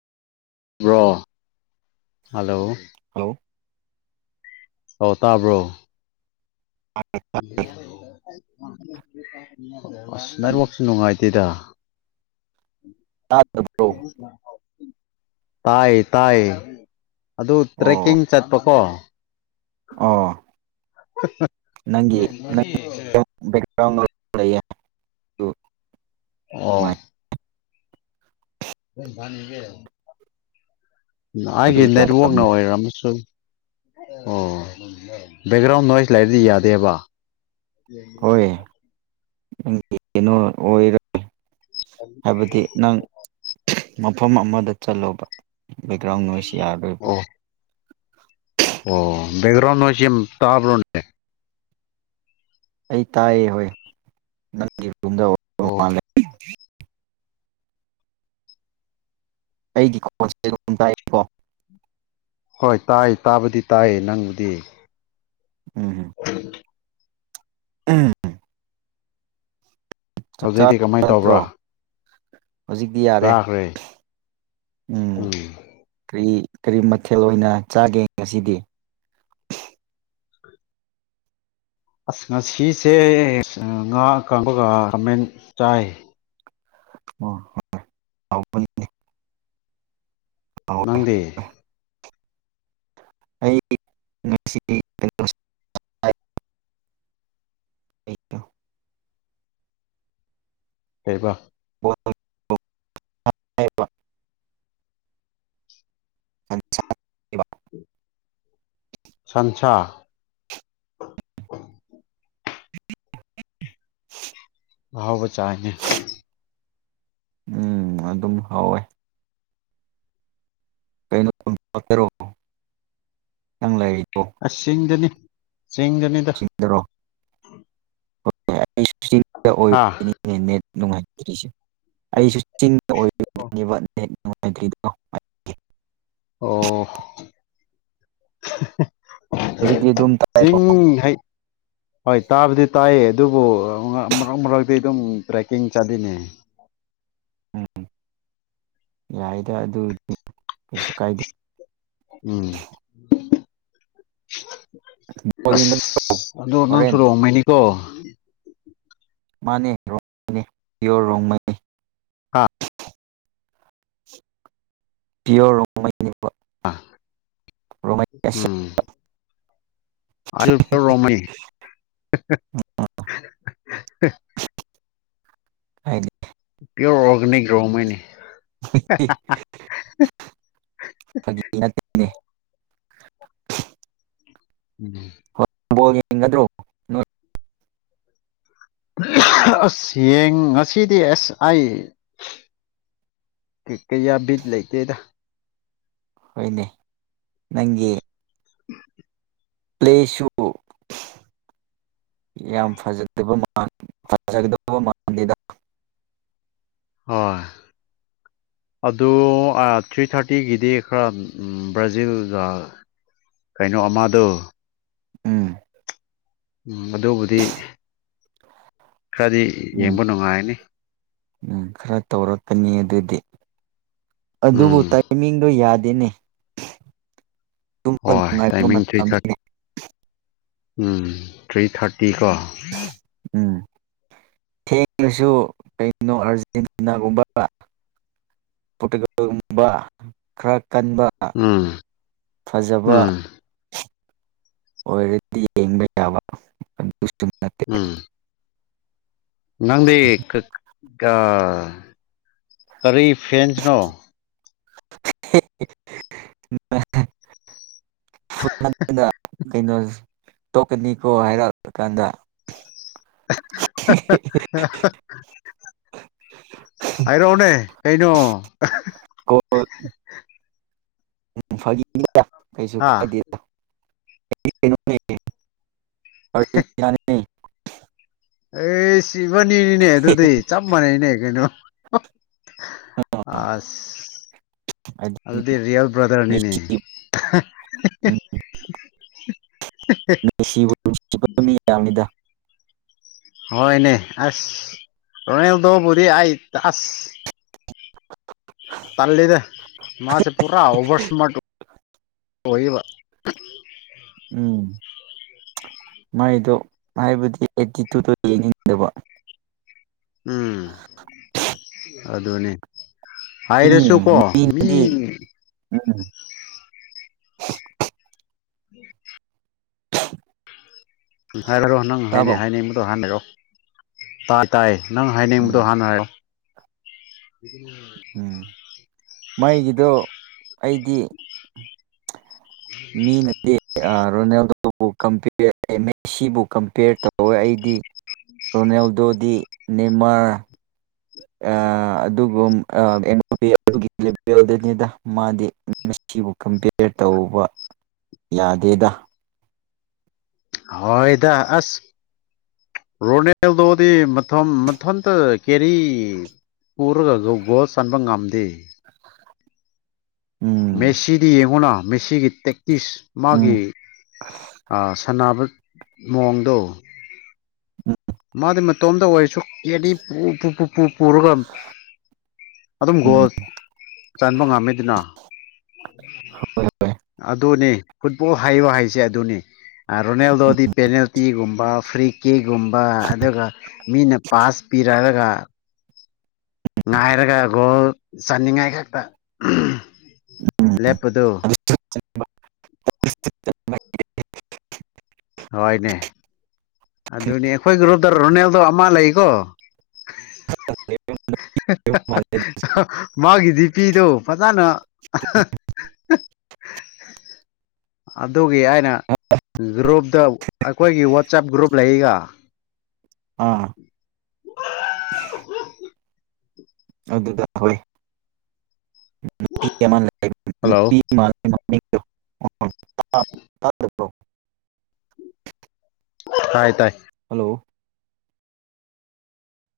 bro hello hello ꯑꯣ ꯇꯥꯕ꯭ꯔꯣ [unintelligible] ꯑꯁ ꯅꯦꯠꯋꯥꯛꯁꯨ ꯅꯨꯡꯉꯥꯏꯇꯦꯗ ꯇꯥꯗꯕ꯭ꯔꯣ ꯇꯥꯏꯌꯦ ꯇꯥꯏꯌꯦ ꯑꯗꯨ ꯑꯣ ꯇ꯭ꯔꯦꯛꯀꯤꯡ ꯆꯠꯄꯀꯣ ꯑꯣ ꯅꯪꯒꯤ [unintelligible] [unintelligible] ꯑꯣ ꯅꯨꯡꯉꯥꯏ [unintelligible] ꯑꯗꯨ ꯑꯩꯒꯤ ꯅꯦꯠꯋꯥꯛꯅ ꯌꯥꯗꯕꯅꯤ ꯑꯣꯏꯔꯝꯅꯤ ꯁꯣꯏ ꯑꯣ ꯕꯦꯛꯒ꯭ꯔꯥꯎꯟ ꯅꯣꯏꯁ ꯂꯩꯥꯔꯗꯤ ꯌꯥꯗꯦꯕ ꯌꯦꯅꯤ [unintelligible] ꯅꯪ ꯀꯩꯅꯣ [unintelligible] ꯑꯣꯏꯔꯣꯏ ꯍꯥꯏꯕꯗꯤ ꯅꯪ ꯃꯐꯝ ꯑꯃꯗ ꯆꯠꯂꯣꯕ ꯕꯦꯛꯒ꯭ꯔꯥꯎꯟ ꯅꯣꯏꯁ ꯌꯥꯔꯣꯏꯕ ꯑꯣ ꯑꯣ ꯕꯦꯛꯒ꯭ꯔꯥꯎꯟ ꯅꯣꯏꯁꯁꯦ ꯇꯥꯕ꯭ꯔꯣꯅꯦ ꯑꯩ ꯇꯥꯏꯌꯦ ꯍꯣꯏ ꯅꯪꯒꯤ ꯑꯣ [unintelligible] ꯑꯩꯒꯤ ꯀꯣꯟꯖꯦꯜ [unintelligible] ꯑꯗꯨꯝ ꯇꯥꯏꯀꯣ ꯍꯣꯏ ꯇꯥꯏ ꯇꯥꯕꯗꯤ ꯇꯥꯏ ꯅꯪꯕꯨꯗꯤ [unintelligible] ꯎꯝ ꯆꯥꯛ ꯍꯧꯖꯤꯛꯇꯤ ꯆꯥꯔꯕ ꯀꯃꯥꯏꯅ ꯅꯠꯇ꯭ꯔꯣ ꯇꯧꯕ꯭ꯔꯥ ꯍꯧꯖꯤꯛꯇꯤ ꯌꯥꯔꯦ ꯆꯥꯈ꯭ꯔꯦ ꯎꯝ ꯀꯔꯤ ꯀꯔꯤ ꯃꯊꯦꯜ ꯑꯣꯏꯅ ꯆꯥꯒꯦ ꯉꯁꯤꯗꯤ ꯑꯁ ꯉꯁꯤꯁꯦ ꯉꯥ ꯑꯀꯪꯕꯒ ꯈꯥꯃꯦꯟ ꯆꯥꯏ ꯑꯣ ꯍꯥꯎꯕꯅꯤꯅꯦ ꯍꯥꯎꯋꯦ ꯅꯪꯗꯤ ꯑꯩ ꯉꯁꯤ [unintelligible] ꯑꯩ [unintelligible] ꯀꯩꯕ ꯕꯣꯜ ꯍꯥꯏꯕ [inaudible] [unintelligible] ꯁꯟꯁꯥ [inaudible] ꯑꯥꯍꯥꯎꯕ ꯆꯥꯏꯅꯦ ꯎꯝ ꯑꯗꯨꯝ ꯍꯥꯎꯋꯦ ꯀꯩ ꯃꯊꯦꯜ ꯆꯥꯒꯦꯔꯣ ꯅꯪ ꯂꯩ ꯑꯁ ꯆꯤꯡꯗꯅꯦ ꯆꯤꯡꯗꯅꯤꯗ ꯆꯤꯡꯗꯔꯣ ꯆꯤꯡꯗ ꯍꯥ ꯑꯣꯏꯕꯒꯤꯅꯦ ꯅꯨꯡꯉꯥꯇ꯭ꯔꯤꯁꯦ ꯑꯩꯁꯨ ꯆꯤꯡꯗ ꯑꯣꯏꯕꯒꯤꯅꯦꯕ ꯅꯦꯠ ꯅꯨꯡꯉꯥꯏꯇ꯭ꯔꯤꯗꯣ ꯑꯣ ꯑꯍꯥꯍꯥ ꯍꯧꯖꯤꯛꯇꯤ ꯑꯗꯨꯝ ꯇꯥꯏꯀꯣ ꯆꯤꯡ ꯍꯣꯏ ꯇꯥꯕꯨꯗꯤ ꯇꯥꯏꯌꯦ ꯑꯗꯨꯕꯨ ꯃꯔꯛ ꯃꯔꯛꯇꯤ ꯑꯗꯨꯝ ꯇ꯭ꯔꯦꯛꯀꯤꯡ ꯆꯥꯂꯤꯅꯦ ꯎꯝ ꯌꯥꯏꯗ ꯑꯗꯨꯗꯤ ꯀꯩꯁꯨ ꯀꯥꯏꯗꯦ ꯎꯝ ꯕꯣꯜ ꯌꯦꯡꯒꯅꯤ ꯑꯁ ꯑꯗꯣ ꯅꯪꯁꯨ ꯍꯣꯔꯦꯟ ꯔꯣꯡꯃꯩꯅꯤꯀꯣ ꯃꯥꯟꯅꯦ ꯔꯣꯡꯃꯩꯅꯦ ꯄꯤꯌꯣꯔ ꯔꯣꯡꯃꯩꯅꯤ ꯍꯥ ꯄꯤꯌꯣꯔ ꯔꯣꯡꯃꯩꯅꯦ ꯑꯁꯦꯡ ꯎꯝ ꯑꯜꯄ ꯔꯣꯡꯃꯩ ꯍꯦꯍꯦꯍꯦ ꯍꯥꯏꯗꯤ ꯄꯤꯌꯣꯔ ꯑꯣꯔꯒꯅꯤꯛ ꯔꯣꯡꯃꯩꯅꯤ ꯐꯥꯒꯤ ꯅꯠꯇꯦꯅꯦ ꯎꯝ ꯍꯣꯔꯦꯟ ꯕꯣꯜ ꯌꯦꯡꯒꯗ꯭ꯔꯣ ꯅꯣꯏ ꯑꯁ ꯉꯁꯤꯗꯤ ꯑꯦꯁ ꯑꯩ ꯀꯌꯥ ꯕꯤꯠ ꯂꯩꯇꯦꯗ ꯍꯣꯏꯅꯦ ꯅꯪꯒꯤ ꯄ꯭ꯂꯦꯁꯨꯨ ꯌꯥꯝ ꯐꯖꯗꯕ ꯃꯥꯟ ꯐꯖꯒꯗꯕ ꯃꯥꯟꯗꯦꯗ ꯍꯣꯏ ꯑꯗꯨ ꯑꯥ ꯊ꯭ꯔꯤ ꯊꯥꯔꯇꯤꯒꯤꯗꯤ ꯈꯔ ꯕ꯭ꯔꯥꯖꯤꯜꯒ ꯀꯩꯅꯣ ꯑꯃꯗꯣ ꯎꯝ ꯎꯝ ꯑꯗꯨꯕꯨꯗꯤ ꯈꯔꯗꯤ ꯎꯝ ꯌꯦꯡꯕ ꯅꯨꯡꯉꯥꯏꯔꯅꯤ ꯀꯅꯤ ꯑꯗꯨꯗꯤ ꯑꯗꯨꯕꯨ ꯎꯝ ꯇꯥꯏꯃꯤꯡꯗꯣ ꯌꯥꯗꯦꯅꯦ ꯇꯨꯝꯕ ꯍꯣꯏ ꯅꯨꯡꯉꯥꯏꯕ ꯇꯥꯏꯃꯤꯡ ꯊ꯭ꯔꯤ ꯊꯥꯔ ꯃꯇꯝꯅꯤꯅꯦ ꯎꯝ ꯊ꯭ꯔꯤ ꯊꯥꯔꯇꯤ ꯀꯣ ꯎꯝ ꯊꯦꯡꯂꯁꯨ ꯀꯩꯅꯣ ꯑꯥꯔꯖꯦꯟꯇꯤꯅꯥꯒꯨꯝꯕ ꯄꯣꯔꯇꯨꯒꯜ ꯒꯨꯝꯕ ꯈꯔ ꯀꯟꯕ ꯎꯝ ꯐꯖꯕ ꯎꯝ ꯑꯣꯏꯔꯗꯤ ꯌꯦꯡꯕ ꯌꯥꯕ ꯑꯗꯨꯁꯨ ꯅꯠꯇꯦ ꯎꯝ ꯅꯪꯗꯤ ꯀ ꯀꯥ ꯀꯔꯤ ꯐꯦꯟꯁꯅꯣ [unintelligible] ꯀꯩꯅꯣ ꯇꯣꯛꯀꯅꯤꯀꯣ ꯍꯥꯏꯔꯛꯀꯥꯟꯗ [unintelligible] ꯍꯥꯏꯔꯛꯑꯣꯅꯦ ꯀꯩꯅꯣ ꯎꯝ ꯐꯥꯒꯤꯅꯤꯗ ꯀꯩꯁꯨ ꯍꯥ ꯀꯥꯏꯗꯦꯗ [unintelligible] ꯑꯩꯒꯤꯗꯤ ꯀꯩꯅꯣꯅꯤ ꯑꯥꯔꯖꯦꯟꯇꯤꯅꯥꯅꯤ ꯑꯦꯁ ꯏꯕꯥꯅꯤꯅꯤꯅꯦ ꯑꯗꯨꯗꯤ ꯆꯞ ꯃꯥꯟꯅꯩꯅꯦ ꯀꯩꯅꯣ ꯑꯥꯁ ꯍꯥꯏꯗꯤ ꯑꯗꯨꯗꯤ ꯔꯤꯌꯦꯜ ꯕ꯭ꯔꯥꯗꯔꯅꯤꯅꯦ ꯃꯦꯁꯤ [unintelligible] ꯅꯨꯡꯁꯤꯕꯨ ꯅꯨꯡꯁꯤꯗꯕ [unintelligible] ꯃꯤ ꯌꯥꯝꯃꯤꯗꯥ ꯍꯣꯏꯅꯦ ꯑꯁ ꯔꯣꯅꯦꯜꯗꯣꯕꯨꯗꯤ ꯑꯩ ꯑꯁ ꯇꯜꯂꯤꯗꯥ ꯃꯥꯁꯦ ꯄꯨꯔꯥ ꯑꯣꯕꯔ ꯁꯃꯥꯔꯠ ꯑꯣꯏꯌꯦꯕ ꯎꯝ ꯃꯥꯏꯗꯣ ꯍꯥꯏꯕꯗꯤ ꯑꯦꯇꯤꯇꯨꯠꯗꯣ ꯌꯦꯡꯅꯤꯡꯗꯕ ꯎꯝ ꯑꯗꯨꯅꯦ ꯃꯤ ꯍꯥꯏꯔꯁꯨ ꯀꯣ ꯃꯤ ꯃꯤꯅꯗꯤ [unintelligible] [inaudible] [unintelligible] ꯍꯥꯏꯔꯣ ꯅꯪ ꯍꯥꯏꯅꯤꯡ ꯇꯥꯕ꯭ꯔꯣ ꯍꯥꯏꯅꯤꯡꯕꯗꯣ ꯍꯥꯟꯅ ꯍꯥꯏꯔꯣ ꯇꯥ ꯇꯥꯏꯌꯦ ꯅꯪ ꯍꯥꯏꯅꯤꯡꯕꯗꯣ ꯎꯝ ꯍꯥꯟꯅ ꯍꯥꯏꯔꯣ ꯎꯝ ꯃꯩꯒꯤꯗꯣ ꯑꯩꯗꯤ ꯃꯤ ꯅꯠꯇꯦ ꯑꯥ ꯔꯣꯅꯦꯜꯗꯣꯕꯨ ꯀꯝꯄ꯭ꯌꯦꯔ [unintelligible] ꯃꯦꯁꯤꯕꯨ ꯀꯝꯄ꯭ꯌꯦꯔ ꯇꯧꯋꯦ ꯑꯩꯗꯤ ꯔꯣꯅꯦꯜꯗꯣ ꯗꯤ ꯅꯦꯃꯥꯔ ꯑꯥ ꯑꯗꯨꯕꯨꯔꯣ ꯑꯥ [unintelligible] ꯑꯗꯨꯒꯤ ꯕꯦꯜꯗꯅꯤꯗꯥ ꯃꯥꯗꯤ ꯃꯦꯁꯤꯕꯨ ꯀꯝꯄꯤꯌꯔ ꯇꯧꯕ ꯌꯥꯗꯦꯗꯥ ꯍꯣꯏꯗ ꯑꯁ ꯔꯣꯅꯦꯜꯗꯣꯗꯤ ꯃꯊꯝ ꯃꯊꯟꯇ ꯀꯦꯔꯤ ꯄꯨꯔꯒ ꯒꯣ ꯒꯣꯜ ꯆꯟꯕ ꯉꯝꯗꯦ ꯎꯝ ꯃꯦꯁꯤꯗꯤ ꯌꯦꯡꯉꯣꯅ ꯃꯦꯁꯤꯒꯤ ꯇꯦꯛ ꯏꯁ ꯎꯝ ꯃꯥꯒꯤ ꯁꯥꯟꯅꯥꯕ ꯃꯑꯣꯡꯗꯣ ꯃꯥꯗꯤ ꯃꯇꯣꯝꯇ ꯑꯣꯏꯔꯁꯨ ꯀꯦꯔꯤ ꯄꯨ ꯄꯨ ꯄꯨ ꯄꯨ ꯄꯨꯔꯒ ꯑꯗꯨꯝ ꯎꯝ ꯒꯣꯜ ꯆꯟꯕ ꯉꯝꯃꯤꯗꯅ ꯍꯣꯏ ꯍꯣꯏ ꯑꯗꯨꯅꯤ ꯐꯨꯠꯕꯣꯜ ꯍꯩꯌꯣ ꯍꯥꯏꯁꯦ ꯑꯗꯨꯅꯤ ꯔꯨꯅꯦꯜꯗꯣꯗꯤ ꯄꯦꯅꯦꯜꯇꯤꯒꯨꯝ ꯐ꯭ꯔꯤ ꯀꯦꯒꯨꯝꯕ ꯑꯗꯨꯒ ꯃꯤꯅ ꯄꯥꯁ ꯄꯤꯔꯛꯑꯒ ꯉꯥꯏꯔꯒ ꯒꯣꯜ ꯆꯥꯟꯅꯤꯡꯉꯥꯏ ꯈꯛꯇ ꯂꯦꯞꯄꯗꯨ ꯍꯣꯏꯅꯦ ꯑꯗꯨꯅꯤ ꯑꯩꯈꯣꯏꯒꯤ ꯒ꯭ꯔꯨꯞꯗ ꯔꯣꯅꯦꯜꯗꯣ ꯑꯃ ꯂꯩꯀꯣ ꯍꯤ ꯍꯥ ꯍꯥ ꯃꯥꯒꯤ ꯗꯤꯄꯤꯗꯣ ꯐꯖꯅ [unintelligible] ꯑꯗꯨꯒꯤ ꯑꯩꯅ ꯒ꯭ꯔꯨꯞꯇ ꯑꯈꯣꯏꯒꯤ ꯋꯥꯆꯞ ꯒ꯭ꯔꯨꯞ ꯂꯩꯌꯦꯒ ꯑꯥ ꯑꯗꯨꯗ ꯍꯣꯏ ꯅꯨꯄꯤ ꯑꯃ ꯍꯜꯂꯣ ꯅꯨꯄꯤ ꯑꯃ ꯭ [unintelligible] ꯇꯥꯏ ꯇꯥꯏ ꯍꯜꯂꯣ